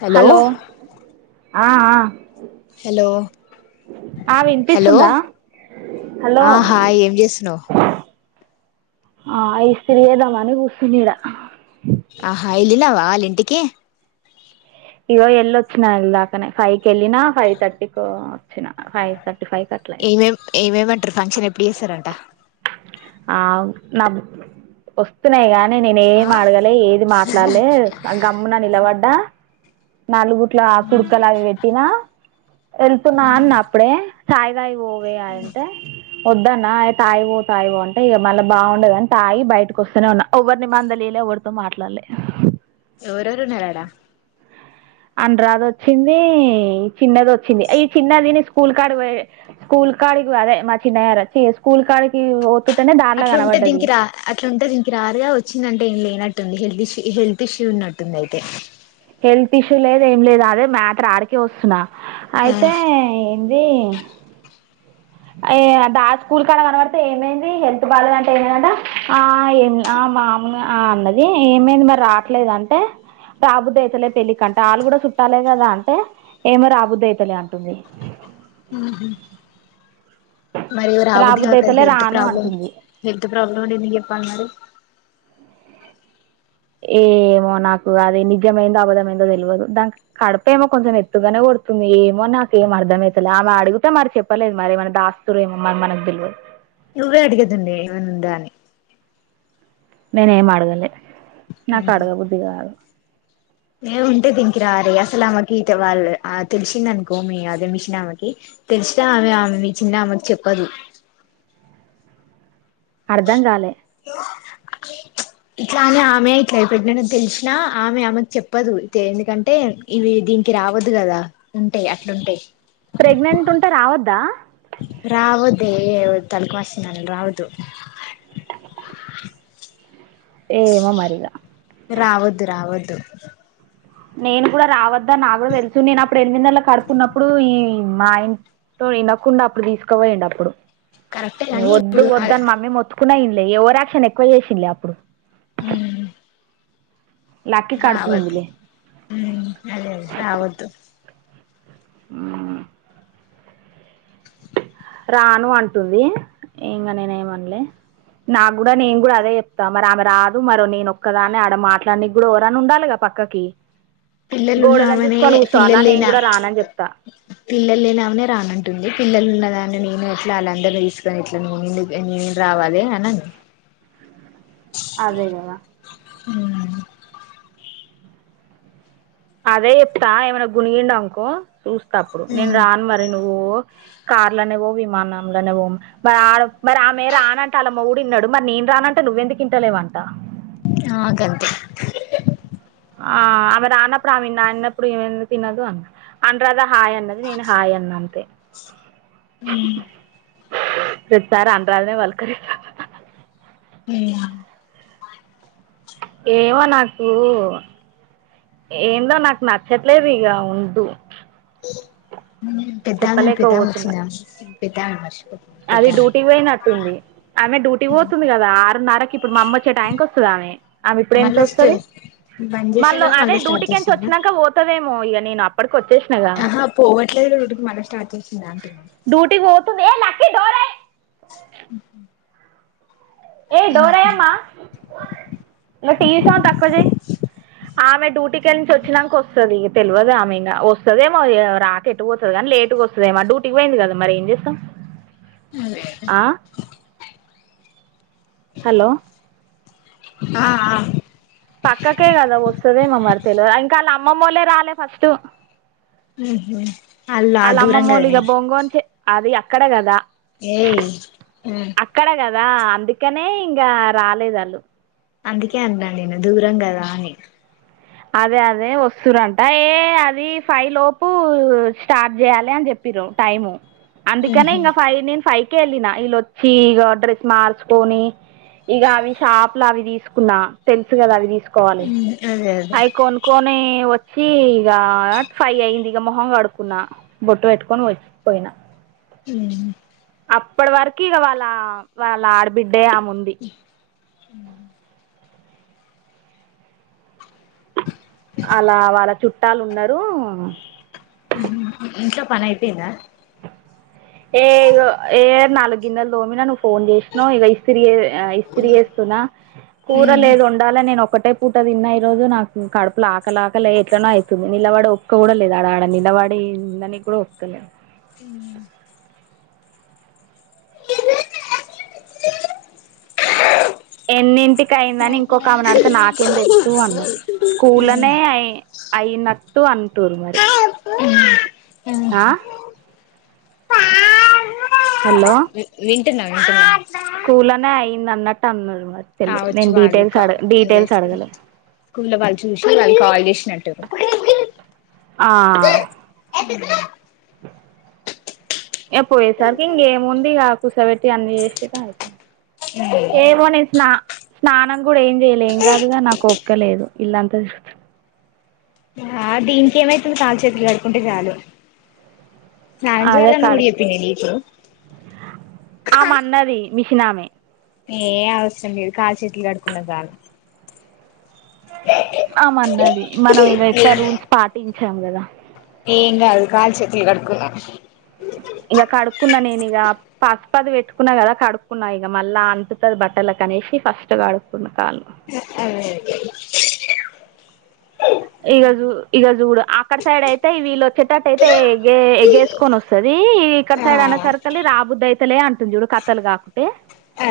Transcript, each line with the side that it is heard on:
left: hello
right: ఆ ఆ
left: hello
right: ఆ
left: హలో
right: వినిపిస్తుందా
left: హాయ్ ఏం చేస్తున్నా్
right: అహ్ ఇస్తిరి చేదం అని కూర్చున్న ఇడా
left: ఆహా వెళ్ళినవా వాళ్ళ ఇంటికి
right: ఇగో ఎళ్ళ వచ్చినా దాకానే ఫైవ్ క వెళ్ళినా ఫైవ్ థర్టీకి వచ్చిన ఫైవ్ థర్టీ ఫైవ్ కి అట్లా అయింది
left: ఏమేం ఏమేమంటారు ఫంక్షన్ ఎప్పుడు చేస్తారంట
right: ఆ వస్తున్నాయి కానీ నేనేం
left: ఆ
right: ఏమి అడగాలే ఏది మాట్లాడలే గమ్మున నిలబడ్డా నలుగుట్ల కుడుకలు అవి పెట్టినా వెళ్తున్నా అన్న అప్పుడే చాయ్ తాగి పోవే అంటే వద్దన్న అ తాయి పో తాయి బాగుంటే ఇక మళ్ళా బాగుండదు అంటే తాయి బయటకు వస్తేనే ఉన్నా ఎవరిని మందలిలే ఎవరితో మాట్లాడలే
left: ఎవర్యవారు ఉన్నారు ఆడ
right: అనురాధ వచ్చింది చిన్నది వచ్చింది ఈ చిన్నదిని స్కూల్ కడు పో స్కూల్ స్కూల్ కాడికి అదే మా చిన్నయచ్చ స్కూల్ కాళకి
left: అట్లాంటే దీనికి రా అట్లుంటే దీనికి రారుగా వచ్చిందంటే ఏం లేనట్టు హెల్త్ ఇషూ ఉన్నట్టుంది అయితే
right: హెల్త్ ఇష్యూ లేదు ఏం లేదు అదే మ్యాటర్ ఆడికే వస్తున్నా అయితే ఏంది ఏ స్కూల్ కాడ కనబడితే ఏమైంది హెల్త్ బాగలేదంటే ఏమైందంట ఆ ఏం మామూలు ఆ అన్నది ఏమైంది మరి రావట్లేదు అంటే రాబుద్దు అయితలే పెళ్లికి అంట వాళ్ళు చుట్టాలే కదా అంటే ఏమో రాబుద్ధి అయితలే అంటుంది
left: హ్మ్మ్ మరి రాబుదీ
right: రాబుద్ది
left: కాక
right: అవుతలే
left: హెల్త్
right: రాను
left: ప్రాబ్లమ్
right: అంటుంది
left: హెల్త్ ప్రాబ్లమ్ ఎందుకు పల్నాడు
right: ఏ ఏమో నాకు అదిే నిజమైందో అబధమైందో తెలియదు దానికి కడుపు ఏమో కొంచెం ఎత్తుగానే డుతుంది ఏమో నాక ఏం అర్థమవుసలే ఆమె అడిగితే మరి చెప్పలేదు మరి ఏమ దాస్తురు ఏమో మరి మనకు తెలివదు
left: నువ్వే అడిగేది ఏమైనా ఉందా అని
right: నేనేం అడగలే నాకు అడగ బుద్ధి కాదు
left: ఏ ఉంటే దీనికి రాదు ఇగ అసలు ఆమెకి వాళ్ళు ఆ తెలిసింద అనుకో మీ అదే మీ చిినమకి తెలిసినా ఆమె ఆమె మీ చిన్నమ అ చెప్పదు
right: అర్థం కాలే
left: అ ఇట్లానే ఆమె ఇట్లా అయి పెట్టిన తెలిసినా ఆమె ఆమెకి చెప్పదు ఎందుకంటే ఇవి దీనికి రావదు కదా ఉంటె అట్లుంటె
right: ప్రెగ్నెంట్ ఉంటే రావొద్దు
left: రావొద్దు ఏ తళుకు
right: ఏమో మరీగ
left: రావదు రావద్దు
right: నేను కూడా రావద్దా నాకు కూడా తెలుసు నేను అప్పుడు ఎనిమిది నెలలు కడుపుకున్నప్పుడు ఈ మా ఇంనతో వినకుండా అప్పుడు తీసుకపోయిండు అప్పుడు
left: కరెక్టే
right: మేమ్
left: కానీ
right: వద్దు
left: ఇప్పుడు
right: వద్దు అని మమ్మీ మొత్తుకున్న ఇన్లే ఎవర్ యాక్షన్ ఎక్కువ చేసింలే అప్పుడు
left: మ్
right: లక్కీ కడుపులో
left: రావద్దు
right: ఉందిలే
left: మ్ అదే అదే రావద్దు
right: మ్ రాను అంటుంది ఇంగా నేనే ఏమనలే నాకు కూడా నేను కూడా అదే చెప్తా మరి ఆమె రాదు మరో నేను ఒక్కదానే ఆడ మాట్లానికి కూడా ఓరన ఉండాలి కదా అక్కకి
left: పిల్లలు ఉన్నామనే
right: నేను
left: పిల్లలేనా
right: కూడా రానని చెప్తా
left: పిల్లలు లేని ఆమెనే రానంటుంది పిల్లలు ఉన్నదా నేను ఎట్లా ఆళ్ళందర్నీ తీసుకొని ఎట్లాని పోను నేం రావాలి అనని [inaudible]
right: అదేగదా
left: మ్
right: అదే చెప్తా ఏమైనా గునిగిం అనుకో చూస్తా అప్పుడు నేను
left: అను
right: రాను మరి నువ్వు కార్ లోనేపొ విమానంలోనేపొ మరి ఆమె రానంటే ఆళ్ళ మొగుడు ఇన్నడుమరి నే రానంటే నువ్వెందుకు ఇంట లేవంట
left: ఆ గంతే
right: ఆ ఆమె రాన్నప్పుడు ఆమె నా అన్నప్పుడు ఈమె ఎం తినదు అనరాధ హాయ్ అన్నది నేను హాయ్ అన్న అంతే
left: మ్
right: ఈసారి అనురాదనే పల్కరి
left: య
right: ఏమో నాకు ఏందో నాకు నచ్చట్లేదు ఇగ ఉండు
left: పెద్దా
right: చెప్పలేకపోతున్నా
left: పెద్దమొచ్చిందా పెద్దామనిమర్చి
right: అది డ్యూటీ పోయినట్టుంది ఆమె డ్యూటీ పోతుంది కదా ఆరున్నరకి ఇప్పుడు మా అమ్మ వచ్చే టైంకి వస్తుంది ఆమె ఆమె ఇప్పుడు ఎంత
left: మళ్ళా స్టే
right: వస్తది
left: బంద్
right: మల్లె
left: చేసిందా
right: అదే
left: మళ్ళా స్టార్ట్
right: డ్యూటీకించి
left: చేసిందా
right: వచ్చాక పోతుదేమో ఇగ
left: ఆహా పోవట్లేదు మల్ల స్టార్ట చేసింద అంటన్నా
right: డ్యూటీకి పోతుంది ఏ లక్కీ డోరి
left: [inaudible]
right: ఏ డోరెయ్యమ్మ టీవీ సౌండ్ తక్కువ చేయ్ ఆమె డ్యూటీకిెళ్లిసి వచ్చినాక వస్తది తెల్వదు ఆమె ఇంకా వస్తుదేమో రాకేటు పోతది కానీ లేటు వస్తుదే మా డ్యూటీకి పోయింది కదా మరి ఏం చేస్తాం
left: మ్
right: హలో
left: ఆ ఆ
right: పక్కకే కదా వస్తుదే మమ్మరి తెలి ఇంకా వాళ్ళ అమ్మమ్మళ్లే రాలే ఫస్ట్
left: ఉహు అల్లా
right: అళ్లా
left: దూరం
right: అమ్మమూలుక
left: కదనే
right: బొంగోని అది అక్కడ కదా
left: ఏయ్
right: ఆ అందుకనే ఇంగా రాలేదు వాళ్ళు
left: అందుకే అన్నాను నేను దూరం కదా అని
right: అదే అదే వస్తురంట ఏ అది ఫైవ్ లోపు స్టార్ట్ చేయాలి అని చెప్ టైము అందుకనే
left: ఉహు
right: ఇంకా ఫైవ్ నేను ఫైవ్ వెళ్ళిన ఇల్లొచ్చి డ్రెస్ మార్చుకొని ఇగ అవి షాప్ లో అవి తీసుకున్నా తెలుసు కదా అవి తీసు
left: ఉ ఆదే
right: అయీ కోన్ కోని వ వచ్చి ఇక ఫైవ్ అయింది ఇక మొహంగా కడుకున్నా బొట్ పెట్టుకొని వచ్చి పోయినా
left: ఆ
right: అప్పటి వరకు ఇక వాళ్ళ వాళ్ళ ఆడబిడ్డే అమీ ముంది
left: అ [unintelligible]
right: అలా వాళ్ళ చుట్టాలు ఉన్నారు
left: ఇంట్లో పని అయ్యిపోయింద
right: ఏ ఏ నాలు గిన్న లోమ ను ఫోన్ చేసినావు ఇక ఇస్త ఇస్త్రీ చేేస్తున్నా కూర
left: ఉమ్
right: లేదు ఉండాల నేను ఒకటే పూట తిన్న ఈ రోజు నాకు కడుపులు ఆకలా ఆకలే ఎట్లనో అయీతది నిలవాడి ఒక్క కూడా లేదు ఆడ ఆడ నిలవాడి మన కూడా వతలే
left: హ
right: ఎన్నింటికి అయిందని ఇంకొక ఆమె నాడితే నాకేం తెలుసు అన్నది స్కూల్నే అయి అయిన ఆన్ టూ మరి
left: ఉమ్
right: ఆ
left: ఉమ్ [unintelligible]
right: హలో
left: వింటటిన్నా వింటన్నా
right: స్కూల్ లోనే అయింది అన్నట్టు అన్నారు మరి తెలు
left: కావచ్చు
right: నేను
left: వాళ్ళ
right: డీటెయిల్స్
left: కా
right: అడగ డీటెయిల్స్ అడగలే
left: స్కూ లో వాళ్ళు చూసిన వాళ్ళు కాాల చేసినటూ అ [unintelligible]
right: ఆ య పోయేసరికి ఇంకేముంది ఇక కూసబెట్టి అన్ని చేసిట అయితే
left: అ [unintelligible]
right: స్నా స్నానం కూడా ఏం చేయలే ఏం కాదుగా నాకు ఒపిక లేదు ఇల్లంతా
left: ఆ దీనికి ఏమైతుంది కాళు చేతులు కడుకుంటే చాలు స్నానం
right: అదే
left: చేయాలన్న కూడా
right: కడకు
left: చెప్పింది నీకు
right: ఆ మన్నది మిషినమె
left: ఏ అవసరం మీదు కాలు చెట్లు కడుకుంటే చాలు
right: అ మన్నది మనం ఇంక ఎక్కువ రూల్స్ పాటించాం కదా
left: ఏం కాదు కాళ్లు చేతిలు కడుక్కో
right: ఇక పసుపాది పెట్టుకున్నా కదా కడుక్కున్నా ఇక మళ్ళా అంటుతుంది బట్టల కనేసి ఫస్ట్ కడుక్కున్న కాళ్లు
left: అదే [unintelligible]
right: ఇగ జూ ఇగ చూడు అక్కడ సైడ్ అయితే వీళ్ళ వచ్చేటట్టటు అయితే గేసుకొని వస్తుది ఇక్కడ
left: ఆ
right: సైడ్ అన్న సర్కల్ రాబుద్దు అయితలే అంటుంది చూడు కథలు కాక అంటే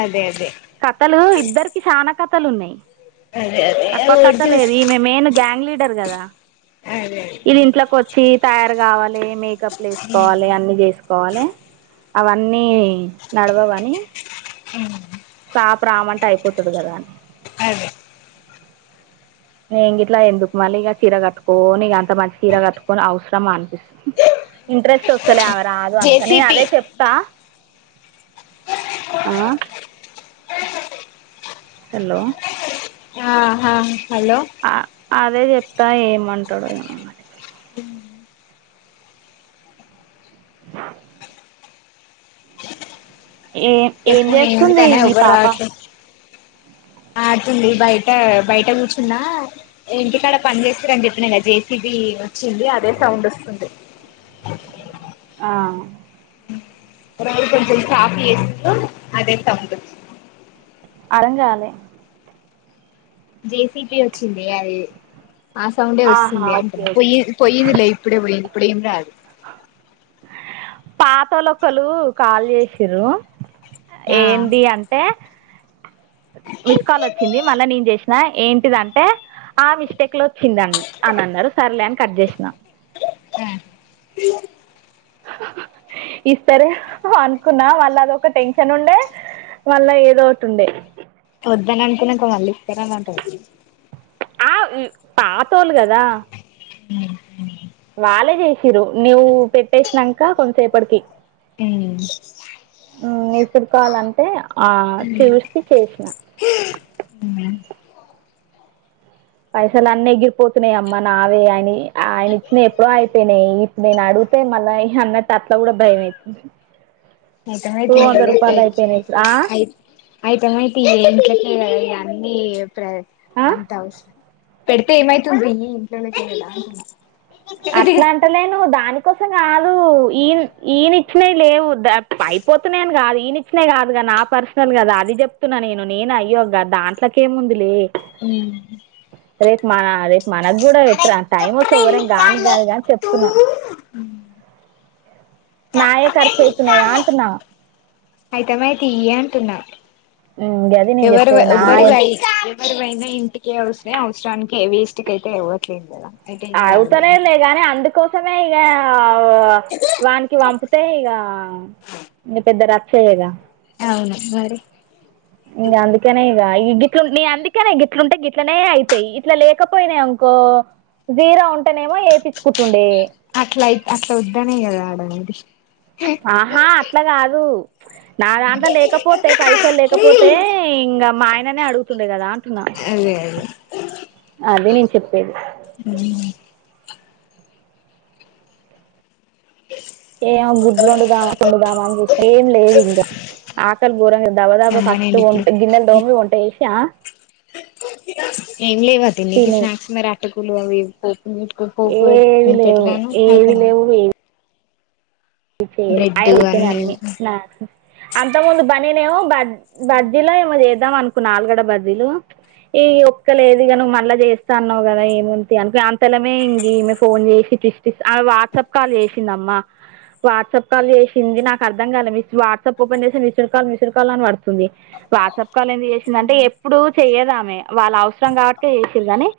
left: అదే అదే
right: కథలు ఇద్దరికి చానా కథలు ఉన్నాయి
left: అదే అదే
right: తక్కువ
left: ఓటి
right: కథ లేదు
left: చూసి
right: ఈమె మెయిన్ గ్యాంగ్లీడ్ కదా
left: అదే
right: ఇది ఇంట్లోకి వచ్చి తయారు కావాలి మ కప్పులు వేసుకోవాలి అన్నీ చేసుకోవాలి అవన్నీ నడవవని
left: ఉ [unintelligible]
right: ఆ ప్ర రామంట అయిపోతుంది కదా అని
left: అదే
right: నే ఇట్లా ఎందుకు మళ్ళీ ఇక చీర కట్టుకోని ఇక అంత మంచి చీర కట్టుకొని అవసరం అనిపిస్తుంది ఇంట్రెస్ట్ వస్తులే రాదు అనస నేను
left: జేసిపి
right: అదే చెప్తా ఆ హలో
left: ఆహ
right: ఆ అదే చెప్తా ఏమమంటాడు ఏమో మరి ఏం ఏం
left: ఎప్పుడు
right: చేస్తుంది
left: తనే
right: మీ
left: ఎవ్వరు
right: పాప
left: రావట్లే ఆతుంది బయట బయట కూర్చున్నా ఇంటికాడ పని చేస్తూరని చెప్పిన కదా జేసీబి వచ్చిండు అదే సౌండ్ వస్తుంది
right: ఆ
left: రోజు కొంచం సాప్ చేస్తుంది అదే [unintelligible]
right: అర్ధంకాలే
left: జేసికే వచ్చిందే అది ఆ సౌండే
right: ఆహా
left: వస్తుంది
right: ఓకే
left: అంటున్న
right: ఓకే
left: పోయి పోయిది లే ఇప్పుడే పోయింది ఇప్పుడెం రాదు
right: పాతోలొక్కలు కాలు చేసిరూ
left: ఆ
right: ఏందీ అంటే మిస్ కాల్ వచ్చింది మళ్ళా నేను చేసినా ఏంటిదంటే ఆ మిస్టేక్ లో వచ్చిందం అని అన్నాడు సర్లే అని కట్ చేసినా
left: హూ
right: ఇస్తరూ అనుకున్నా మళ్ళా అది ఒక టెన్షన్ ఉండే మాల్ ఏదొ ఓటి ఉండే
left: వద్దనిఅనుకున్నాక మళ్ళీ ఇస్తారనీ అంటది
right: ఆ పాతోళ్లు కదా
left: ఉహు
right: వాళ్ళే చేసిరూ నువు పెట్టేసినాక కొంసేపటికి
left: హుం
right: విసురు కోవాలంటే ఆ చూస్త చేసినా
left: [inaudible]
right: పైసలు అన్నీ ఎగిరిపోతున్నాయి అమ్మ నావి ఆయన ఆయన ఇచ్చిన ఎప్పుడో అయిపోయినాయి ఇప్పుడు నేను అడుగు తే మల్ల అన్న అట్లా కూడా భయమ
left: అయితే మాయి తి ఇగ
right: అయిపోయినాయి ఇప్పుడు ఆ
left: అయితే మాయి తీ ఇగ ఇంట్లకే గదా నీ
right: ఆ
left: [unintelligible] అంత అవసర పెడితే ఏమైతుంది తియ్యి ఇంట్లోలకే కదా అంటున్న
right: అట్లా అంటలేను దానికోసం ఈయ ఈయన ఇచ్చినావి లేవు ద అయిపోతున్నాయని కాదు నేను ఇచ్చినయి కాదుగా నా పర్సనల్ కదా అది చెప్తున్నా నేను నేను అయ్యో దాంట్లోకేముంది లే
left: హుం
right: రేపు మన అ రేపు మనకు కూడా పెట్టారా టైమ్ ఓస్తే ఎవర నీకి కాదు గాని చెప్తున్నా నాయే కర్చైతున్నాయిగ అంటున్నా
left: అయితేమయి తీయి అంటున్నా
right: ఉమ్, అది నేను
left: ఎవరు
right: చెప్పేది నా
left: ఎవ్వరివై వరివైనా ఇంటిక వస్తే అవసరానికె వేస్ట్ కయితే ఇవ్వట్లేదు కదా అయితే ఏం కాదులే
right: అవుతలే
left: అంట
right: లేగాని అందుకోసమే ఇగా వానికి పంపితే ఇక న పెద్ద రచ్చె కదా
left: అవును మరి
right: ఇ అందుకనే ఈ గిట్లు నీ అందుకెనే గిట్లుంటే గిట్లనే అయితాయి ఇట్లా లేకపోయినాయి అనుకో జీరో ఉంటెనేమో ఏపిచుకుంటుండే
left: అట్లాయి అట్లోద్దనే కద ఆడనేది
right: ఆహా అట్ల కాదు నా దాంట్ల లేకపోతే పైసలు లేకపోతే
left: అదే
right: ఇంకా మా ఆయననే అడుగుతుండే కదా టున్న
left: అదే
right: అదే నేను చెప్పేది ఏమ గుడ్లు వండుదామా వండుదామా అని చూస్తున్న ఏం లేవు ఇంకా ఆకలి గోరంగైంది దబదబ్బా ఫస్ట్
left: ఏమ్మనండి
right: వ
left: ఇప్పుడు
right: గిన్నెలు దోమి వంట చేసి
left: ఏం లేవ తిన్నికి
right: తినేది
left: స్నాక్స్ మరీ అటుకులు అవి పోపుకు పోపు
right: ఏవి
left: పె
right: లేవు
left: పెట్టనాయి
right: [unintelligible] లేవు చెయ్యలే ఆయిల్ అయిపోయినాయి అన్ని నాకు అంత ముందు బనీనేమో బ బజ్జీలో ఏమో చేద్దాం అనుకున్న ఆలుగడ బజ్జీలు ఈ ఒక్కలేదుగా నువ్వు మళ్ళా చేస్తా అన్నావు కదా ఏముంది అనుకో అంతలమే ఇంమె ఫోన్ చేసి వాట్సాప్ కాల్ చేసిందిమ్మా వాట్సాప్ కాల్ చేసింది నాకు అర్థం కాల మిస్ వాట్సాప్ ఓపెన్ చేసి మిస్డ్ కాల్ మిస్డ్ కాల్ అని పడుతుంది వాట్సాప్ కాల్ ఎందుకు చేసిందంటే ఎప్పుడు చేయ్యదామె వాళ్ళ అవసరం కాబట్టే చేసింది ఆమె